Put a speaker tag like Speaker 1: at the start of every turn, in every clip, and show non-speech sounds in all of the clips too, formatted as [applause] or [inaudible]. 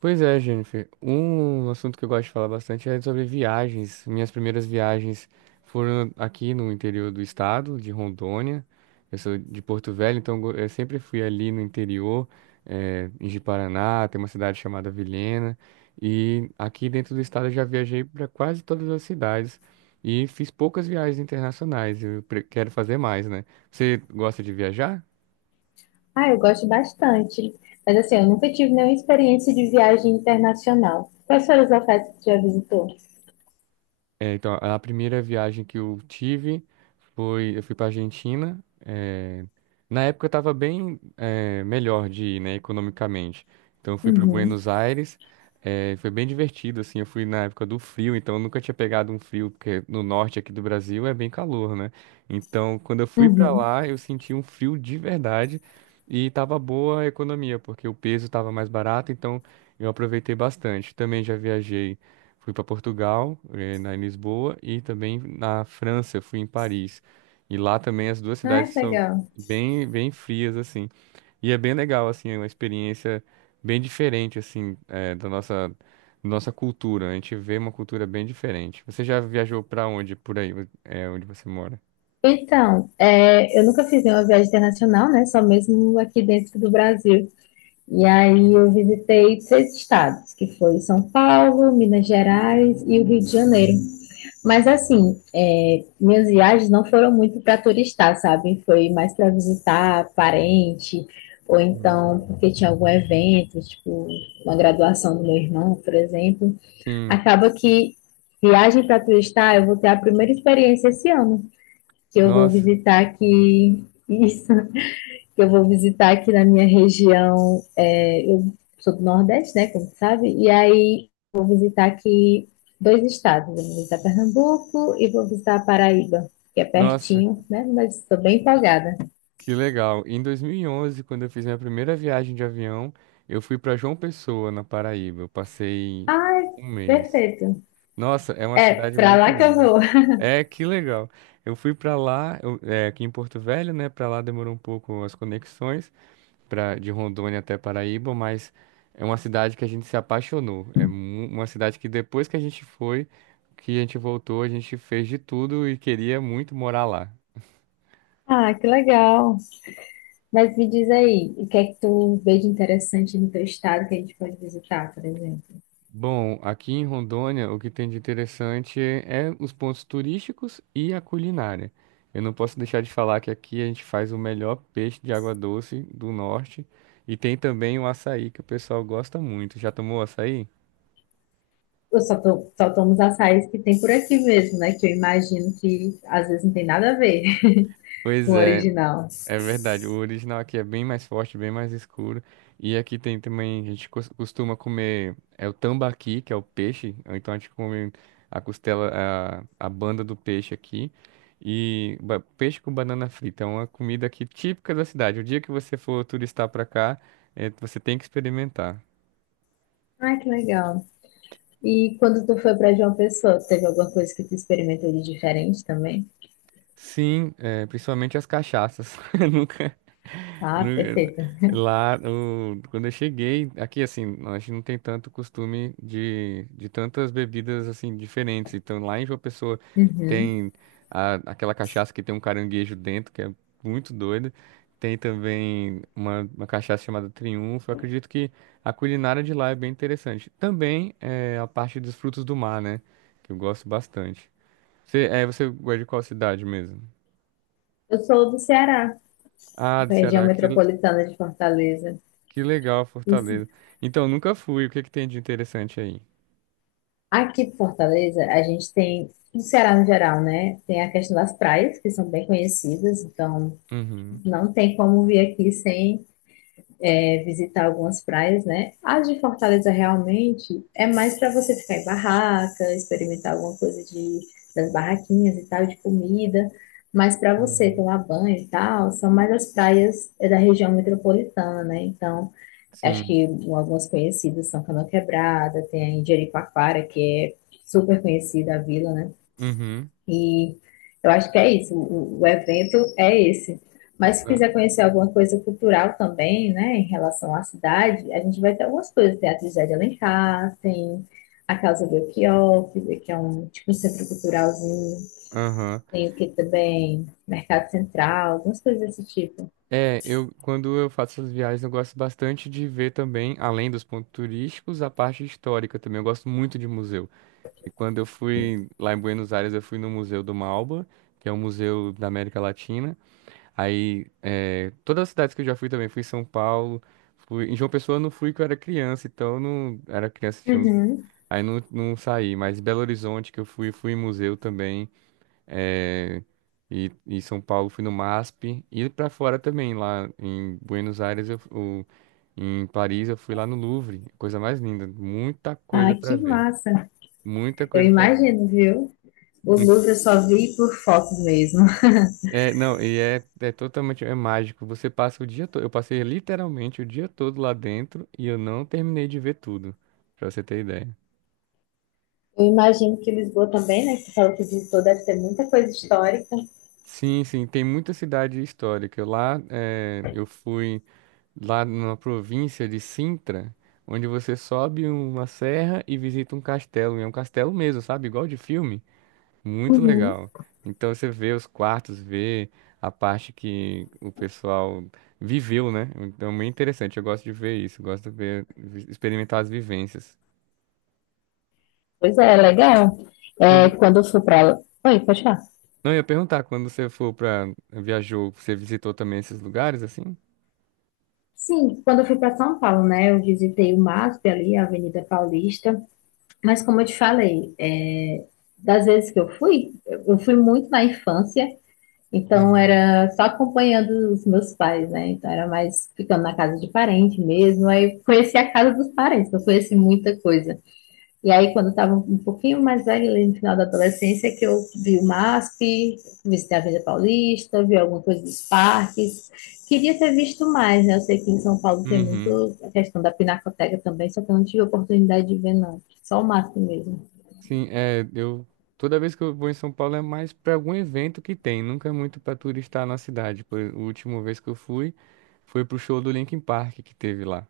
Speaker 1: Pois é, Jennifer. Um assunto que eu gosto de falar bastante é sobre viagens. Minhas primeiras viagens foram aqui no interior do estado, de Rondônia. Eu sou de Porto Velho, então eu sempre fui ali no interior, em Ji-Paraná, tem uma cidade chamada Vilhena. E aqui dentro do estado eu já viajei para quase todas as cidades e fiz poucas viagens internacionais. Eu quero fazer mais, né? Você gosta de viajar?
Speaker 2: Ah, eu gosto bastante. Mas assim, eu nunca tive nenhuma experiência de viagem internacional. Quais foram os locais que tu já visitou?
Speaker 1: É, então, a primeira viagem que eu tive eu fui para Argentina. eh, Na época eu estava bem melhor de ir, né, economicamente. Então eu fui para
Speaker 2: Uhum,
Speaker 1: Buenos Aires. Foi bem divertido, assim. Eu fui na época do frio, então eu nunca tinha pegado um frio, porque no norte aqui do Brasil é bem calor, né? Então, quando eu fui para
Speaker 2: uhum.
Speaker 1: lá, eu senti um frio de verdade e tava boa a economia, porque o peso estava mais barato, então eu aproveitei bastante. Também já viajei. Fui para Portugal, eh, na em Lisboa, e também na França, fui em Paris. E lá também as duas cidades
Speaker 2: Ai, que
Speaker 1: são
Speaker 2: legal.
Speaker 1: bem, bem frias, assim. E é bem legal, assim, é uma experiência bem diferente, assim, da nossa cultura. A gente vê uma cultura bem diferente. Você já viajou para onde, por aí, onde você mora?
Speaker 2: Então, é, eu nunca fiz nenhuma viagem internacional, né? Só mesmo aqui dentro do Brasil. E aí eu visitei seis estados, que foi São Paulo, Minas Gerais e o Rio de Janeiro. Mas assim, é, minhas viagens não foram muito para turistar, sabe? Foi mais para visitar parente, ou então
Speaker 1: Uhum.
Speaker 2: porque tinha algum evento, tipo uma graduação do meu irmão, por exemplo.
Speaker 1: Sim,
Speaker 2: Acaba que viagem para turistar, eu vou ter a primeira experiência esse ano, que eu vou
Speaker 1: nossa,
Speaker 2: visitar aqui isso que eu vou visitar aqui na minha região. É, eu sou do Nordeste, né? Como sabe. E aí vou visitar aqui dois estados. Eu vou visitar Pernambuco e vou visitar a Paraíba, que é
Speaker 1: nossa,
Speaker 2: pertinho, né? Mas estou bem empolgada.
Speaker 1: que legal. Em 2011, quando eu fiz minha primeira viagem de avião, eu fui para João Pessoa, na Paraíba. Eu passei
Speaker 2: Ai,
Speaker 1: um mês.
Speaker 2: perfeito.
Speaker 1: Nossa, é uma
Speaker 2: É,
Speaker 1: cidade
Speaker 2: pra
Speaker 1: muito
Speaker 2: lá que eu
Speaker 1: linda.
Speaker 2: vou. [laughs]
Speaker 1: É, que legal. Eu fui para lá, é, aqui em Porto Velho, né? Para lá demorou um pouco as conexões pra, de Rondônia até Paraíba, mas é uma cidade que a gente se apaixonou. É uma cidade que depois que a gente foi, que a gente voltou, a gente fez de tudo e queria muito morar lá.
Speaker 2: Ah, que legal. Mas me diz aí, o que é que tu vê de interessante no teu estado que a gente pode visitar, por exemplo?
Speaker 1: Bom, aqui em Rondônia, o que tem de interessante é os pontos turísticos e a culinária. Eu não posso deixar de falar que aqui a gente faz o melhor peixe de água doce do norte e tem também o açaí que o pessoal gosta muito. Já tomou açaí?
Speaker 2: Eu só tomo os açaís que tem por aqui mesmo, né? Que eu imagino que às vezes não tem nada a ver.
Speaker 1: Pois
Speaker 2: No
Speaker 1: é.
Speaker 2: original.
Speaker 1: É verdade, o original aqui é bem mais forte, bem mais escuro. E aqui tem também, a gente costuma comer, é o tambaqui, que é o peixe, ou então a gente come a costela, a banda do peixe aqui. E peixe com banana frita, é uma comida aqui típica da cidade. O dia que você for turistar pra cá, você tem que experimentar.
Speaker 2: Ai, que legal. E quando tu foi para João Pessoa, teve alguma coisa que tu experimentou de diferente também?
Speaker 1: Sim, é, principalmente as cachaças. [laughs] Nunca,
Speaker 2: Ah,
Speaker 1: nunca- nu-
Speaker 2: perfeita.
Speaker 1: lá, quando eu cheguei, aqui assim, a gente não tem tanto costume de tantas bebidas assim diferentes. Então lá em João Pessoa
Speaker 2: Uhum.
Speaker 1: tem aquela cachaça que tem um caranguejo dentro, que é muito doida. Tem também uma cachaça chamada Triunfo. Eu acredito que a culinária de lá é bem interessante. Também é, a parte dos frutos do mar, né? Que eu gosto bastante. Você gosta de qual cidade mesmo?
Speaker 2: Eu sou do Ceará,
Speaker 1: Ah, do
Speaker 2: da região
Speaker 1: Ceará, que,
Speaker 2: metropolitana de Fortaleza.
Speaker 1: que legal,
Speaker 2: Isso.
Speaker 1: Fortaleza. Então, nunca fui. O que que tem de interessante aí?
Speaker 2: Aqui em Fortaleza, a gente tem, no Ceará no geral, né? Tem a questão das praias, que são bem conhecidas, então
Speaker 1: Uhum,
Speaker 2: não tem como vir aqui sem é visitar algumas praias, né? A de Fortaleza realmente é mais para você ficar em barraca, experimentar alguma coisa de, das barraquinhas e tal, de comida. Mas para você
Speaker 1: uhum.
Speaker 2: tomar banho e tal, são mais as praias é, da região metropolitana, né? Então, acho
Speaker 1: Sim.
Speaker 2: que algumas conhecidas são Canoa Quebrada, tem a Jericoacoara, que é super conhecida a vila, né?
Speaker 1: Uhum.
Speaker 2: E eu acho que é isso, o evento é esse. Mas se
Speaker 1: Ah,
Speaker 2: quiser conhecer alguma coisa cultural também, né, em relação à cidade, a gente vai ter algumas coisas. Tem a Trindade de Alencar, tem a Casa Belchior, que é um tipo um centro culturalzinho.
Speaker 1: aham.
Speaker 2: Tem o que também? Mercado Central, algumas coisas desse tipo.
Speaker 1: É, eu quando eu faço essas viagens, eu gosto bastante de ver também, além dos pontos turísticos, a parte histórica também. Eu gosto muito de museu. E quando eu fui lá em Buenos Aires, eu fui no Museu do Malba, que é um museu da América Latina. Aí, é, todas as cidades que eu já fui também, fui em São Paulo, em João Pessoa eu não fui que eu era criança, então eu não era criança,
Speaker 2: Uhum.
Speaker 1: aí não, não saí, mas Belo Horizonte que eu fui, fui em museu também, é, e São Paulo fui no MASP, e pra fora também, lá em Buenos Aires, em Paris eu fui lá no Louvre, coisa mais linda, muita
Speaker 2: Ah,
Speaker 1: coisa pra
Speaker 2: que
Speaker 1: ver,
Speaker 2: massa!
Speaker 1: muita
Speaker 2: Eu
Speaker 1: coisa pra ver.
Speaker 2: imagino, viu? O Louvre eu só vi por fotos mesmo.
Speaker 1: É, não, e é, é totalmente mágico. Você passa o dia todo. Eu passei literalmente o dia todo lá dentro e eu não terminei de ver tudo, pra você ter ideia.
Speaker 2: Eu imagino que Lisboa também, né? Que você falou que visitou, deve ter muita coisa histórica.
Speaker 1: Sim, sim, tem muita cidade histórica. Lá, eu fui lá numa província de Sintra, onde você sobe uma serra e visita um castelo. E é um castelo mesmo, sabe? Igual de filme. Muito
Speaker 2: Uhum.
Speaker 1: legal. Então você vê os quartos, vê a parte que o pessoal viveu, né? Então, muito interessante. Eu gosto de ver isso, gosto de ver, experimentar as vivências.
Speaker 2: Pois é, legal. É,
Speaker 1: Quando,
Speaker 2: quando eu fui para. Oi, pode falar.
Speaker 1: não, eu ia perguntar, quando você for para viajou, você visitou também esses lugares assim?
Speaker 2: Sim, quando eu fui para São Paulo, né, eu visitei o MASP ali, a Avenida Paulista, mas como eu te falei, é, das vezes que eu fui muito na infância, então
Speaker 1: Uhum.
Speaker 2: era só acompanhando os meus pais, né, então era mais ficando na casa de parente mesmo, aí conheci a casa dos parentes, não conheci muita coisa. E aí, quando estava um pouquinho mais velho, ali no final da adolescência, que eu vi o MASP, visitei a Avenida Paulista, vi alguma coisa dos parques. Queria ter visto mais, né? Eu sei que em São Paulo tem
Speaker 1: Uhum.
Speaker 2: muito a questão da pinacoteca também, só que eu não tive a oportunidade de ver, não. Só o MASP mesmo.
Speaker 1: Sim, é, eu toda vez que eu vou em São Paulo é mais para algum evento que tem, nunca é muito para turistar na cidade. A última vez que eu fui foi pro show do Linkin Park que teve lá.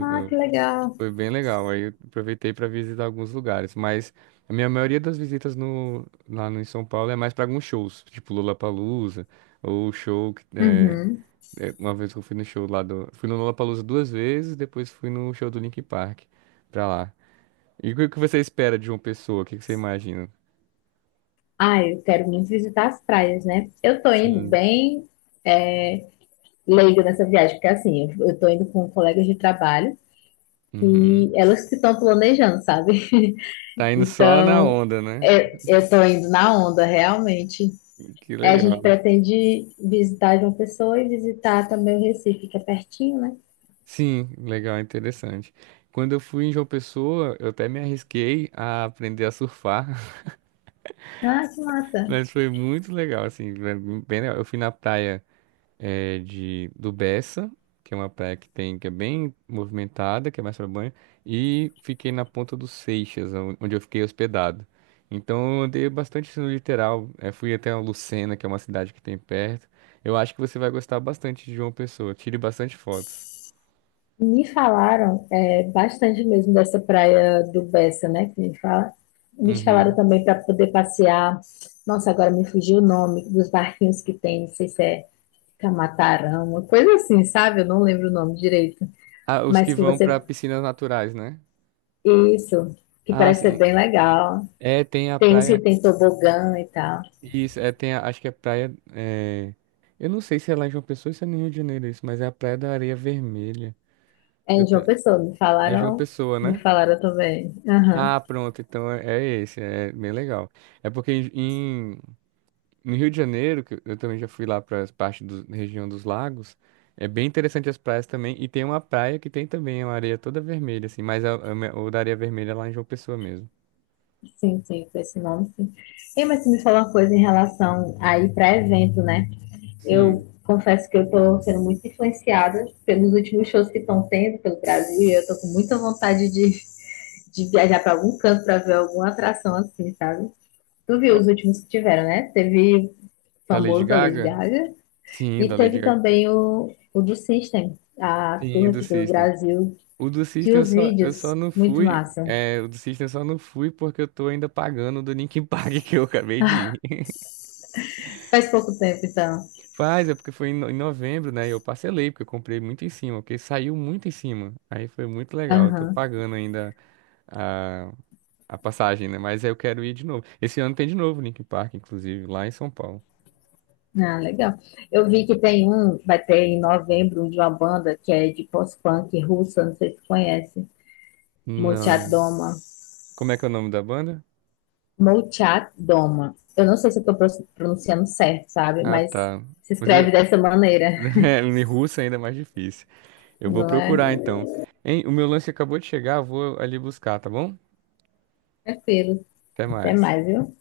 Speaker 2: Ah, que legal.
Speaker 1: Foi bem legal. Aí eu aproveitei para visitar alguns lugares, mas a minha maioria das visitas no, lá no, em São Paulo é mais para alguns shows, tipo Lollapalooza, ou show que é,
Speaker 2: Uhum.
Speaker 1: uma vez que eu fui no show fui no Lollapalooza duas vezes, depois fui no show do Linkin Park pra lá. E o que que você espera de uma pessoa? O que que você imagina?
Speaker 2: Ah, eu quero muito visitar as praias, né? Eu tô indo
Speaker 1: Sim.
Speaker 2: bem leigo nessa viagem, porque assim, eu tô indo com colegas de trabalho e
Speaker 1: Uhum.
Speaker 2: elas que estão planejando, sabe?
Speaker 1: Tá indo só na
Speaker 2: Então,
Speaker 1: onda, né?
Speaker 2: é, eu estou indo na onda, realmente.
Speaker 1: Que
Speaker 2: É, a gente
Speaker 1: legal.
Speaker 2: pretende visitar João Pessoa e visitar também o Recife, que é pertinho, né?
Speaker 1: Sim, legal, interessante. Quando eu fui em João Pessoa, eu até me arrisquei a aprender a surfar.
Speaker 2: Ah, que massa!
Speaker 1: Mas foi muito legal, assim, foi bem legal. Eu fui na praia eh, de do Bessa, que é uma praia que tem, que é bem movimentada, que é mais para banho, e fiquei na Ponta dos Seixas, onde eu fiquei hospedado. Então eu andei bastante assim, no litoral, fui até a Lucena, que é uma cidade que tem perto. Eu acho que você vai gostar bastante de João Pessoa, tire bastante fotos.
Speaker 2: Me falaram é, bastante mesmo dessa praia do Bessa, né? Que me fala. Me falaram
Speaker 1: Uhum.
Speaker 2: também para poder passear. Nossa, agora me fugiu o nome dos barquinhos que tem, não sei se é Camatarão, uma coisa assim, sabe? Eu não lembro o nome direito.
Speaker 1: Ah, os que
Speaker 2: Mas que
Speaker 1: vão
Speaker 2: você.
Speaker 1: para piscinas naturais, né?
Speaker 2: Isso, que
Speaker 1: Ah,
Speaker 2: parece ser
Speaker 1: sim.
Speaker 2: bem legal.
Speaker 1: É, tem a
Speaker 2: Tem se
Speaker 1: praia.
Speaker 2: tem tobogã e tal.
Speaker 1: Isso, é, tem, acho que é praia. É, eu não sei se é lá em João Pessoa ou se é no Rio de Janeiro isso, mas é a Praia da Areia Vermelha.
Speaker 2: É
Speaker 1: Eu
Speaker 2: em
Speaker 1: tô-
Speaker 2: João Pessoa,
Speaker 1: é João Pessoa,
Speaker 2: me
Speaker 1: né?
Speaker 2: falaram também. Aham,
Speaker 1: Ah, pronto, então é esse, é bem legal. É porque no Rio de Janeiro, que eu também já fui lá para as partes da região dos lagos, é bem interessante as praias também. E tem uma praia que tem também uma areia toda vermelha, assim, mas o da Areia Vermelha é lá em João Pessoa mesmo.
Speaker 2: sim, sim, com esse nome, sim. E mas tu me falou uma coisa em relação aí para evento, né?
Speaker 1: Sim.
Speaker 2: Eu confesso que eu tô sendo muito influenciada pelos últimos shows que estão tendo pelo Brasil, e eu tô com muita vontade de, viajar para algum canto para ver alguma atração assim, sabe? Tu viu
Speaker 1: Ó,
Speaker 2: os últimos que tiveram, né? Teve o
Speaker 1: da Lady
Speaker 2: famoso da Lady
Speaker 1: Gaga?
Speaker 2: Gaga
Speaker 1: Sim,
Speaker 2: e
Speaker 1: da Lady
Speaker 2: teve
Speaker 1: Gaga.
Speaker 2: também o do System, a tour
Speaker 1: Sim, do
Speaker 2: aqui pelo
Speaker 1: System.
Speaker 2: Brasil
Speaker 1: O do
Speaker 2: que
Speaker 1: System eu
Speaker 2: os
Speaker 1: só, eu só
Speaker 2: vídeos,
Speaker 1: não
Speaker 2: muito
Speaker 1: fui.
Speaker 2: massa.
Speaker 1: É, o do System eu só não fui porque eu tô ainda pagando o do Linkin Park [laughs] que eu acabei de ir. [laughs]
Speaker 2: Faz pouco tempo, então.
Speaker 1: Faz, é porque foi em novembro, né? E eu parcelei, porque eu comprei muito em cima, porque saiu muito em cima. Aí foi muito legal. Eu tô
Speaker 2: Aham.
Speaker 1: pagando ainda a, a passagem, né? Mas aí eu quero ir de novo. Esse ano tem de novo o Linkin Park, inclusive, lá em São Paulo.
Speaker 2: Ah, legal. Eu vi que tem um, vai ter em novembro, um de uma banda que é de post-punk russa, não sei se tu conhece.
Speaker 1: Não.
Speaker 2: Molchadoma.
Speaker 1: Como é que é o nome da banda?
Speaker 2: Molchadoma. Eu não sei se eu tô pronunciando certo, sabe?
Speaker 1: Ah,
Speaker 2: Mas
Speaker 1: tá.
Speaker 2: se
Speaker 1: Mas
Speaker 2: escreve
Speaker 1: eu.
Speaker 2: dessa maneira,
Speaker 1: [laughs] É, em russo ainda é mais difícil. Eu vou
Speaker 2: não é?
Speaker 1: procurar então. Hein, o meu lance acabou de chegar, eu vou ali buscar, tá bom?
Speaker 2: Tranquilo.
Speaker 1: Até
Speaker 2: Até
Speaker 1: mais.
Speaker 2: mais, viu?